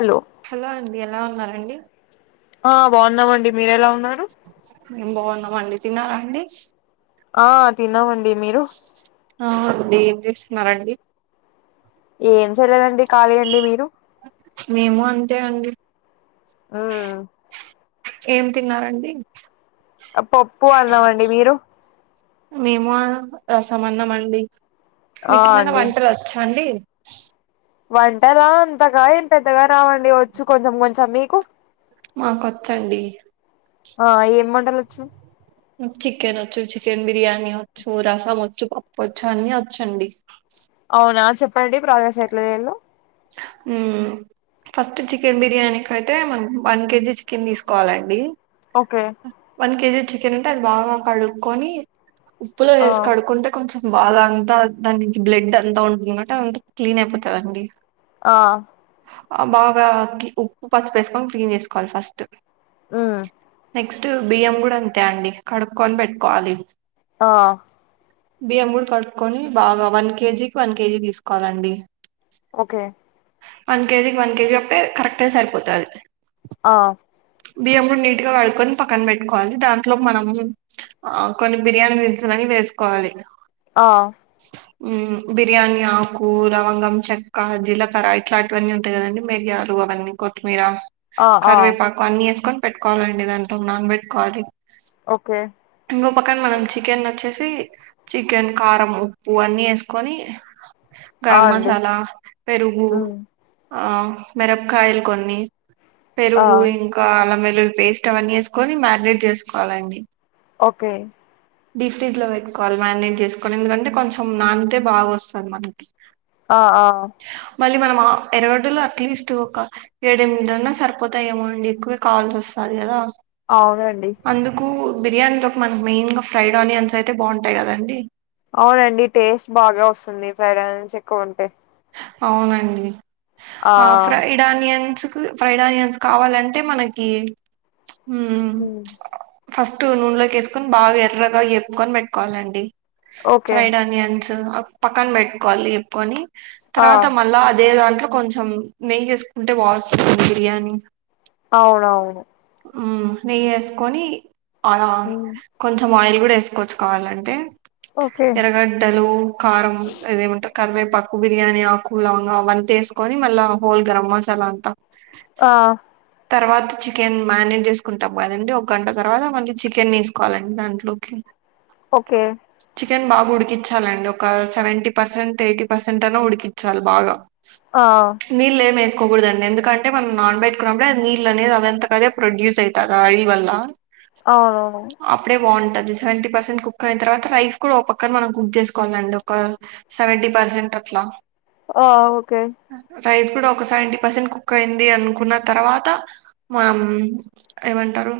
Hello hello అండి ఎలా ఉన్నారండి ఆ బావున్నామండి మీరు ఎలా ఉన్నారు బావున్ ఆ తిన్నామండి మీరు ఆ అండి ఏం చేస్తున్నారండి ఏం చేయలేదండి ఖాళీ అండి మీరు మేము అంతే అండి మ్ ఏం తిన్నారండి పప్పు అన్మమండి మీరు మేమ రసమన్నం అండి ఆ మీకెమైనా అండి వంటలు వచ్చాండి వంటలా అంతగా ఏం పెద్దగా రావండి వచ్చు కొంచెం కొంచెం మీకు మాకొచ్చండి ఆ ఏం వంటలు వచ్చు చికెన్ వచ్చు చికెన్ బిర్యానీ వచ్చు రసం వచ్చు పప్పువచ్చు అన్ని వచ్చండి ప్పండి ప్రాసెస్ ఎట్లా చేయలో మ్ ఫస్ట్ చికెన్ బిర్యానీకైతే మనం వన్ కేజీ చికెన్ తీసుకోవాలండి ఓకే వన్ కేజీ చికెన్ ఉంటే అది బాగా కడుక్కొని ఉప్పులో ఆ వేసి కడుక్కుంటే కొంచెం బాగా అంతా దానికి బ్లడ్ అంతా ఉంటుంది కాబట్టి అంతా క్లీన్ అయిపోతదండి ఆ బాగా కి ఉప్పు పసుపేసుకొని క్లీన్ చేసుకోవాలి ఫస్ట్ మ్ నెక్స్ట్ బియ్యం కుడా అంతే అండి కడుక్కొని బెట్టుకోవాలి ఆ బియ్యం కూడ కడుక్కొనీ బాగా వన్ కేజీక్ వన్ కేజీ తీసుకోవాలండి. ఓకే వన్ కేజీకి వన్ కేజీ అప్పుడే కరెక్ట్ గ సరిపోతది అది ఆ బియ్యం కూడా నీట్ గా కడుక్కొని పక్కన పెట్టుకోవాలి దాంట్లో మనము ఆ కొన్ని బిర్యానీ దినుసులని. వేసుకోవాలి ఆ ఊ బిర్యానీ ఆకూ, లవంగం, చెక్కా జీలకరా, ఇట్లాంటివన్నీ ఉంటాయి కదండి మిర్యా లు అవన్ని కొత్తిమీరా ఆ ఆ న్ని ఏసుకొన్ పెట్టుకోవాలండి దాంట్లో నాన్ పెట్టుకోవాలి. ఓకే ఇంగో పక్కన్ మనం చికెన్ ఒచ్చేసీ. చికెన్, కారం, ఉప్పూ అన్నీ ఏసుకొనీ. ఆ గరం అండి మసాలా, పెరుగూ ఉమ్ ఆ మిరప్కాయలు కొన్నీ, ఆ పెరుగూ ఇంక్ ఆ అల్లం వెల్లుల్లి పేస్ట్ అవన్నీ ఏసుకొని మారినేట్ చేసుకోవాలండి. ఓకే డీప్ ఫ్రిడ్జ్ లో పెట్టుకోవాలి మ్యారినేట్ చేసుకొని ఎందుకంటే కొంచెం నానితే బాగొస్తది మనకి. ఆ ఆ మళ్ళీ మనం ఆ ఎర్రగడ్డలూ అట్లీస్ట్ ఒక ఏడ్ ఎనిమిదన్నా సరిపోతాయేమో అండి. క్కువే కాల్ చేస్తాది గదా అవునండి బిర్యానీలోకి మనక్ మెయిన్ గా ఫ్రైడ్ ఆనియన్స్ అయితే బాగుంటాయి కద అండి. అవునండి టేస్ట్ బాగా వస్తుంది ఫ్రైడ్ ఆనియన్స్ ఎక్కువ ఉంటే. అవునండి ఆ ఫ్రైడ్ ఆనియన్సు కు ఫ్రైడ్ ఆనియన్స్ కావాలంటే మనకీ హ్మ ఫస్టు నూనెలోకి ఏసుకొన్ బాగా ఎర్రగా ఏపుకొన్ పెట్టుకోవాలండి. ఓకే ఫ్రైడ్ ఆనియన్ న్స్ అ పక్కన్ బెట్టుకోవాలి ఏపుకొనీ ఆ తర్వాతా మళ్ళా అదే దాం ట్లో కొంచెం నెయ్యి ఏసుకుంటే బావొస్తుంది బిర్యానీ. అవునవును హ్మ నెయ్యి ఏసుకొనీ ఆ హ్మ్. కొంచెం ఆయిల్ గూడా ఏసుకోవచ్చు కావాలంటే. ఓకే ఎరగడ్డలూ, కారం అదేమంటర్ కరివేపాక్క్ బిర్యానీ ఆకు, లవంగా అవ్వంతా ఏసుకొని మళ్ళా హోల్ గరం మసాలా అంతా ఆ తర్వాత చికెన్ మ్యారినేట్ చేసుకుంటాం కదండి ఒక గంట తర్వాత మళ్ళీ చికెన్ ఏసుకోవాలండి దాంట్లోకి. ఓకే చికెన్ బాగా ఉడికిచ్ఛాలండి ఒకా సెవెంటీ పర్సెంట్ ఎయిటీ పర్సెంట్ అన్న ఉడికిచ్ఛాలి బాగా. ఆ నీళ్ళ్ ఏమి ఏసుకోకూడదండి ఎందుకంటే మనం నాన్ బెట్ ట్టి నప్పుడే అది నీళ్ళ్ అనేది అవంతక్ అదే పొడ్యూస్ అయితాది ఆయిల్ వల్లా. అవునవును అప్పుడే బావుంటద్ సెవెంటీ పర్సెంట్ కుక్ అయిన్ తర్వాత రైస్ కూడా ఓపక్కన్ మనం కుక్ చేసుకోవాలండి ఒకా సెవెంటీ పర్సెంట్ అట్ ట్లా ఆ ఓకే రైస్ కూడా ఒక సెవెంటీ పర్సెంట్ కుక్ అయింది అనుకున్నా తర్వాత మనం ఏమంటారు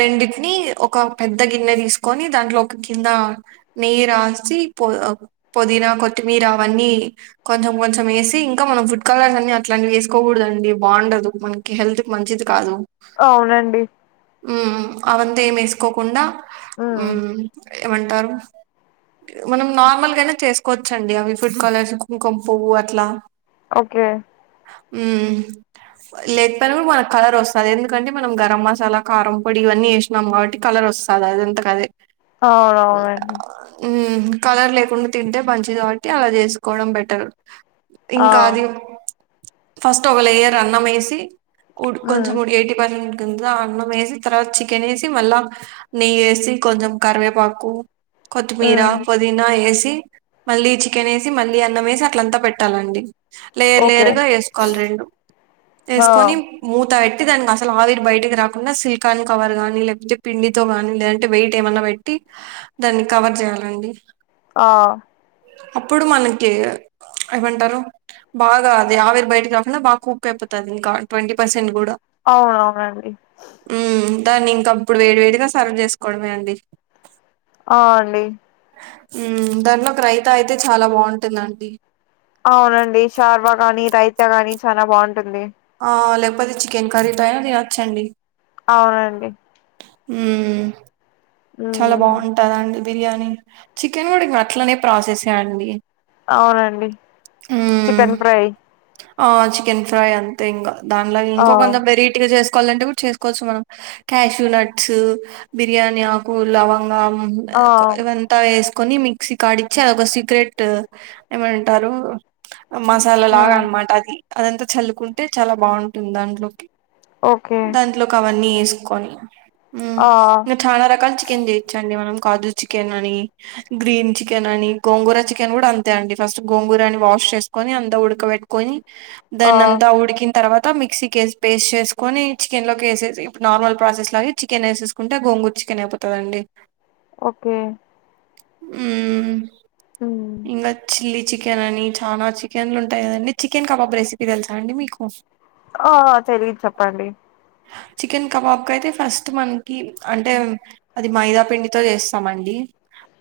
రెండిటిని ఒక పెద్ద గిన్నె తీసుకొని దాంట్లో ఒక కింద నెయ్యి రాస్ సి ప్ పుదీనా కొత్తిమీర అవన్నీ కొంచెం కొంచెం ఏసి, ఇంకా మనం ఫుడ్ కలర్స్ అన్ అట్లాంటివి వేసుకోకూడదండి బాగుండదు, మనకి హెల్త్ మంచిది కాదు. అవునండి ఉమ్ అవంతా ఏం ఏసుకోకుండా, మ్మ్ ఉమ్ ఏమంటారు మనం నార్మల్గనే చేసుకోవచ్చండి, అవి ఫుడ్ కాలర్స్, కుంకం పువ్వు అట్లా ఓకే ఉమ్ లెక్ పోయిన గుడ మనక్ కలర్ వస్తది ఎందుకంటే, మనం గరం మసాలా కారం పొడి ఇవన్నీ ఏసినం కాబట్టి క కలర్ వస్తాదదే అది అంతకదే అవునవునండి. ఉమ్ కలర్ లేకుండ తింటే మంచిది కాబట్టి అలా చేసుకోవడం బెటర్, ఆ ఇంకా అది ఫస్ట్ ఒక లేయర్ అన్నం ఏసి, ఉడ్ మ్మ్ కొంచం ఉడ్ ఎయిటీ పర్సెంట్ దీంట్లో అన్నం ఏసి, తర్వాత చికెన్ ఏసి మళ్లా, నెయ్య ఏసి, కొంచం కరవేపాకు కొత్మీరా, మ్మ్ పుదీనా ఏసి ది మళ్ళీ చికెన్ ఏసి, మళ్ళీ అన్నం ఏసి అట్లంతా పెట్టాలండి. లేర్ ఓకే లేయర్ గా ఏసుకోవాలి రెండు, ఆ ఏసుకొని మూత్ పెట్టి దానికి అసలు ఆవిరి బయటకి రాకుండా సిల్కాన్ కవర్ గానీ లేకపోతే పిండితో కాని, లేదంటే వెయిట్ ఏమన్నా పెట్టి దాన్ని కవర్ చేయాలండి ఆ అప్పుడు మనకి ఏమంటారు, బాగా అది ఆవిరి బయటికి రాకుండా బాగా కుక్ క్ అయిపోతాది ఇంకా, ట్వంటీ పర్సెంట్ గూడ అవునవునండి ఉమ్ దాన్ని ఇంక అప్పుడు వేడి వేడిగా సర్వ్ చేసుకోవడమే అండి. ఆ అండి ఉమ్ దానిలోకి రైతా అయితే చాలా బాగుంటుందండి. అవునండి శార్వా గాని, రైతా గాని చాలా బాగుంటుంది. ఆ లేకపోతే చికెన్ కర్రీతో అయినా తినొచ్చండి. అవునండి ఉమ్ చాలా మ్మ్ బాగుంటదండి. బిర్యానీ, చికెన్ గుడా ఇప్పుడు అట్లనే ప్రాసెసే అండి. అవునండి, ఉమ్ చికెన్ ఫ్రై ఆ చికెన్ ఫ్రై అంతే ఇంగా, దానిలాగ ఆ ఇంకో కొంత వెరైటీగా చేసుకోవాలంటే గుడ చేసుకోవచ్చు మనం. క్యాష్యూ నట్స్, బిర్యానీ ఆకు, లవంగం ఆ కు ఇవంతా వేస్ కొని మిక్సీ కాడిచ్చి అదొక సీక్రెట్ ఏమంటారు మసాల ఆ లాగా అనమాట అది, అదంతా చల్లుకుంటే చాలా బాగుంటుంది దాంట్లోకి. ఓకే దాంట్లోకవన్నీ ఏసుకొని ఉమ్ ఆ ఇంకా చాలా ర చికెన్ చేయచ్చండి మనం కాజు చికెన్ అని, గ్రీన్ చికెన్ అని, గోంగూర చికెన్ గుడ అంతే అండి. ఫస్ట్ గోంగూరని వాష్ చేసుకొని అంతా ఉడకబెట్టుకొని, ఆ దాన్ని అంతా ఉడికిన తర్వాత మిక్సీకేస్ పేస్ట్ చేసుకొని చికెన్ లో ఏసేసి ఇప్పుడు నార్మల్ ప్రాసెస్ లాగే, చికెన్ ఏసేసుకుంట గోంగుర్ చి కన్ అయిపోతదండి. ఓకే ఉమ్ మ్మ్ ఇంగ చిల్లీ చికెన్ అని చాలా చికెన్లు ఉంటాయి కదండి, చికెన్ కబాబ్ రెసిపీ తెలుసా అండి మీకు? ఆ తెలీదు చెప్పండి. చికెన్ కబాబ్ కయితే ఫస్ట్ మనకి అంటే అది మైదా పిండితో చేస్తామండి,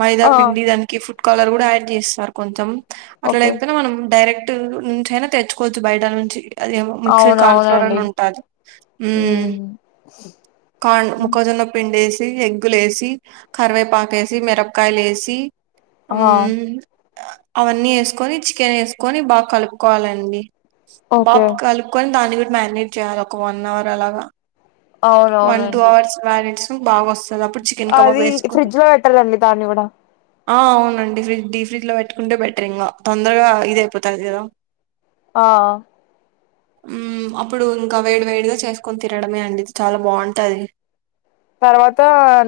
మైదా ఆ పండి దానికి ఫుడ్ కలర్ కూడా యాడ్ చేస్తారు కొంచెం అట్లా ఓకే లేకపోయినా మనం డైరెక్ట్ నుంచి అయినా తెచ్చుకోవచ్చు బయట నుంచి అది మిక్స్డ్ కార్న్ఫ్లోర్ అని అవునవునండి ఉంటాది మ్మ్ కా ముఖజన్న పిండేస్ ఎగ్గులేసి కరివేపాక వేసి మిరపకాయలు వసి ఆ అవన్నీ వేసుకొని చికెన్ వేసుకొని బాగా కలుపుకోవాలండి బాబ ఓకే కలుపుకొని దాన్ని కూడా మ్యారనేజ్ చేయాలి ఒక వన్ అవర్ అలాగా వన్ టూ అవునవునండి అవర్స్ వ్యారెంట్స్ బాగా వస్తది దదపుడు చికెన్ కబాబ్ అది ఫ్రిడ్జ్ వేసుకుంట లో పెట్టాలండి దాన్ని కూడా అవునండి ఫ్రిజ్ డీ ఫ్రిడ్జ్లో పెట్టుకుంటే బెటర్ ఇంకా తొందరగా ఇది అయిపోతుంది కదా ఆ అప్పుడు ఇంకా వేడి వేడిగా చేసుకొని తినడమే అండి చాలా బాగుంటుది తర్వాత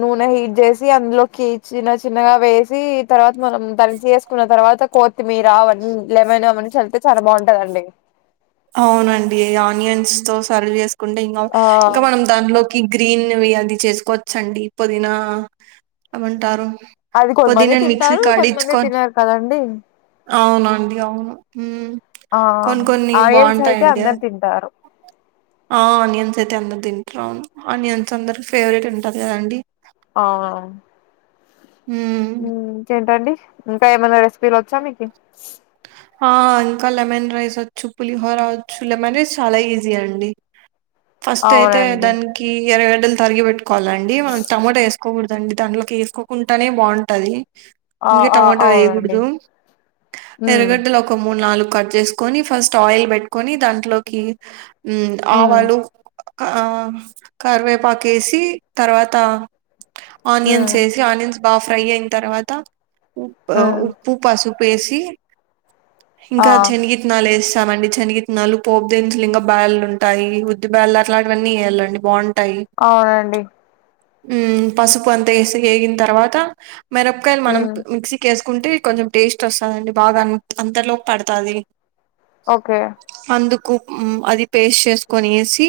నూనె చేసి అందులోకి చిన్న చిన్నగా వేసి తర్వాత మనం దంచి వేసుకున్న తర్వాత కొత్తిమీర అవ లేమైనా అవ నుంచి చళ్తే చాలా బాగుంటదండి అవునండి ఆనియన్స్ తో సర్వ్ చేసుకుంటే ఇంకా ఆ ఇంకా మనం దాంట్లో గ్రీన్వి అది చేసుకోవచ్చండి పుదీనా అమంటారు అది కొంతమంది పదనాను మిక్సీ తింటారు కడిచ్చుక కొంతమంది తినరు కదండి అవును అండి అవును హూ ఆ ఆయల్స్ అయితే అందరు తింటారు ఆ ఆనియన్స్ అయితే అందరు తింటారు ఆనియన్స్ అందరు ఫేవరెట్ ఉంటారు కదండి ఆ హ్మ్ ఇంక ఏంటండి ఇంకా ఏమైన్నా రెసిపీలు వచ్చా మీకి హా ఇంకా లెమన్ రైస్ వచ్చు పులిహోర వచ్చు లెమన్ రైస్ చాలా ఈజీ అండి ఫస్ట్ అయితే అవునండి దానికి ఇరవై గడలు తరిగి పెట్టుకోవాలండి మనం టమమాటా వేసుకోకూడదు డి దానిలోకి వేసుకోకుండానే బాగుంటది ఆ ఇంకా ఆ టొమాటో అవునండి వేయకూడదు ఉమ్ ఎరగడ్డలో ఒక మూడు నాలుగు కట్ చేసుకొని ఫస్ట్ ఆయిల్ పెట్టుకొని దాంట్లోకి ఉమ్ ఆవాలు కరివేపాక వేసి తర్వాత ఆనియన్స్ ఉమ్ వేసి ఆనియన్స్ బాగా ఫ్రై అయిన తర్వాత ఉ ఉమ్ ఉప్పు పసుపు వేసి ఆ ఇంకా శనగితనాలు వేసి మండి చనిగినాలు పోపు దించలు ఇంకా బయల్లు ఉంటాయి ఉద్ది బయల్లు అలాంటివన్నీ వయాలండి బాగుంట అవునండి ఉ పసుపు అంత వేసి వేగిన తర్వాత మిరపకాయలు మనం ఉమ్ మిక్సీకి వేసు కుంటే కొంచెం టేస్ట్ వస్తుందిండి బాగా అంతలోకి పడుతుంది ఓకే కుప్ అది పేస్ట్ చేసుకొని వేసి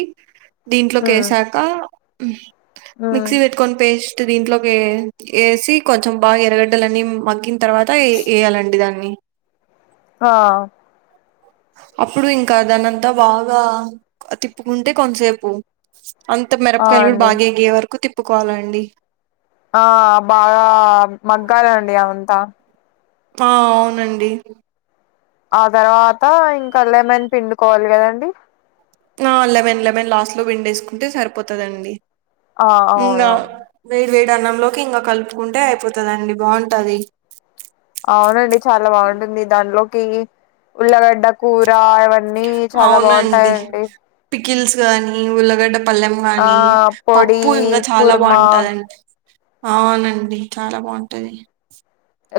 దీంట్లోకి ఉమ్ వేసాక ఉమ్ మిక్సీ పేర్కొని పేస్ట్ దీంట్లోకి వేసి కొంచెం బాగా ఎరగడ్డలని మగ్గి తర్వాత వేయాలండి దాన్ని ఆ అప్పుడు ఇంకా దానింతా బాగా తిప్పుకుంటే కొంతసేపు అంత మిరప ఆ కలుడు అండి బాగా ఎయ్యే వరకు తిప్పుకోవాల అండి ఆ బాగా మగ్గాలండి అవంతా ఆ అవునండి. ఆ తర్వాత ఇంక లెమన్ పిండుకోవాలి కదండి. ఆ లెమెన్ లెమెన్ లాస్ట్లో పిండెసుకుంటే సరిపోతదండి. ఆ అవును. వేడన్నంలోకి ఇంగ కలుపుకుంటే అయిపోతదండి బాంటది. అవునండి చాలా బాగుంటుంది దాన్లోకి ఉల్లగడ్డ కూర అవన్నీ చాలా బాగుంటాయండి. కిల్స్ గానీ ఉల్లగడ్డ పల్లెం ఆ గాని పొడి పప్పు ఇంగా చాలా కుర్మా బాంటదండి. అవునండి చాలా బాంటది.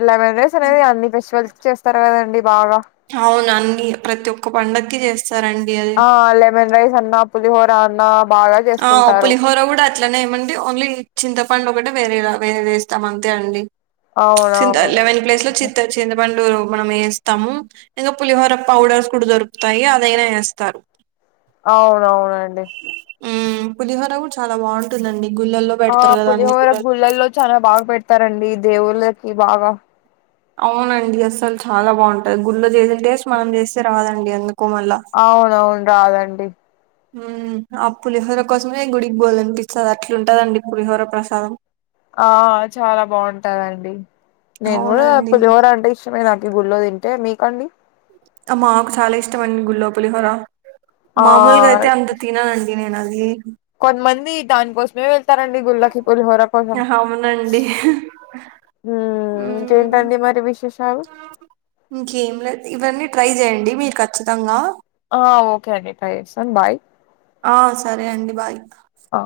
లెమెన్ రేస్ అనేది అన్ని ఫెస్టివల్స్కి చేస్తారు కదండి. బాగా అవును అన్నీ ప్రతి ఒక్క పండగ్కి చేస్తారండి అది ఆ లెమన్ రైస్ అన్నా పులిహోర అన్నా బాగా ఆ చేసుకుంటారు పులిహోర కూడా అట్లనే ఏమంటే ఒన్లీ చింతపండు ఒకటే వేరేగా వేరే వేస్తాం అంతే అండి చింత అవునవును లెమెన్ ప్లేస్లో హ్మ్. చింత చింతపండు మనమేస్తాము ఇంకా పులిహోర పౌడర్స్ కూడా దొరుకుతాయి అదైనా ఏస్తారు. అవునవునండి. మ్మ్ పులిహోర కూడా చాలా బాగుంటుందండి. గుళ్ళల్లో ఆ పెడతారు కదా అన్ని పులిహోర గుళ్ళల్లో చాలా బాగ పెడతారండి దేవుళ్ళకి బాగా అవునండి అసలు చాలా బాగుంటది గుళ్ళో చేసిన టేస్ట్ మనం చేస్తే రాదండి అందు అవునవును రాదండి. హ్మ్ ఆ పులిహోర కోసమే గుడికి బొల్లన్పిస్తది అట్లుంటదండి పులిహోర ప్రసాదం ఆ చాలా బాగుంటాదండి. నేను కూడా అవునండి పులిహోర అంటే ఇష్టమే నాకు ఈ గుళ్ళో తింటే మీకండి ఆ మాకు చాలా ఇష్టమండి గుళ్ళో పులిహోర మామూలుగా అయితే ఆ అంత తిననండి నేనది కొంతమంది దానికోసమే వెళ్తారండి గుళ్ళకిీ పులిహోర కోసం ఆహా అవునండి మ్మ్ మ్మ్. ఇంకేంటండి మరి విశేషాలు ఇంకేం లేదు. ఇవన్నీ ట్రై చేయండి మీరు ఖచ్చితంగా ఆ ఓకే అండి ట్రై చేస్తాను బాయ్. ఆ సరే అండి బాయ్ ఇంక ఆ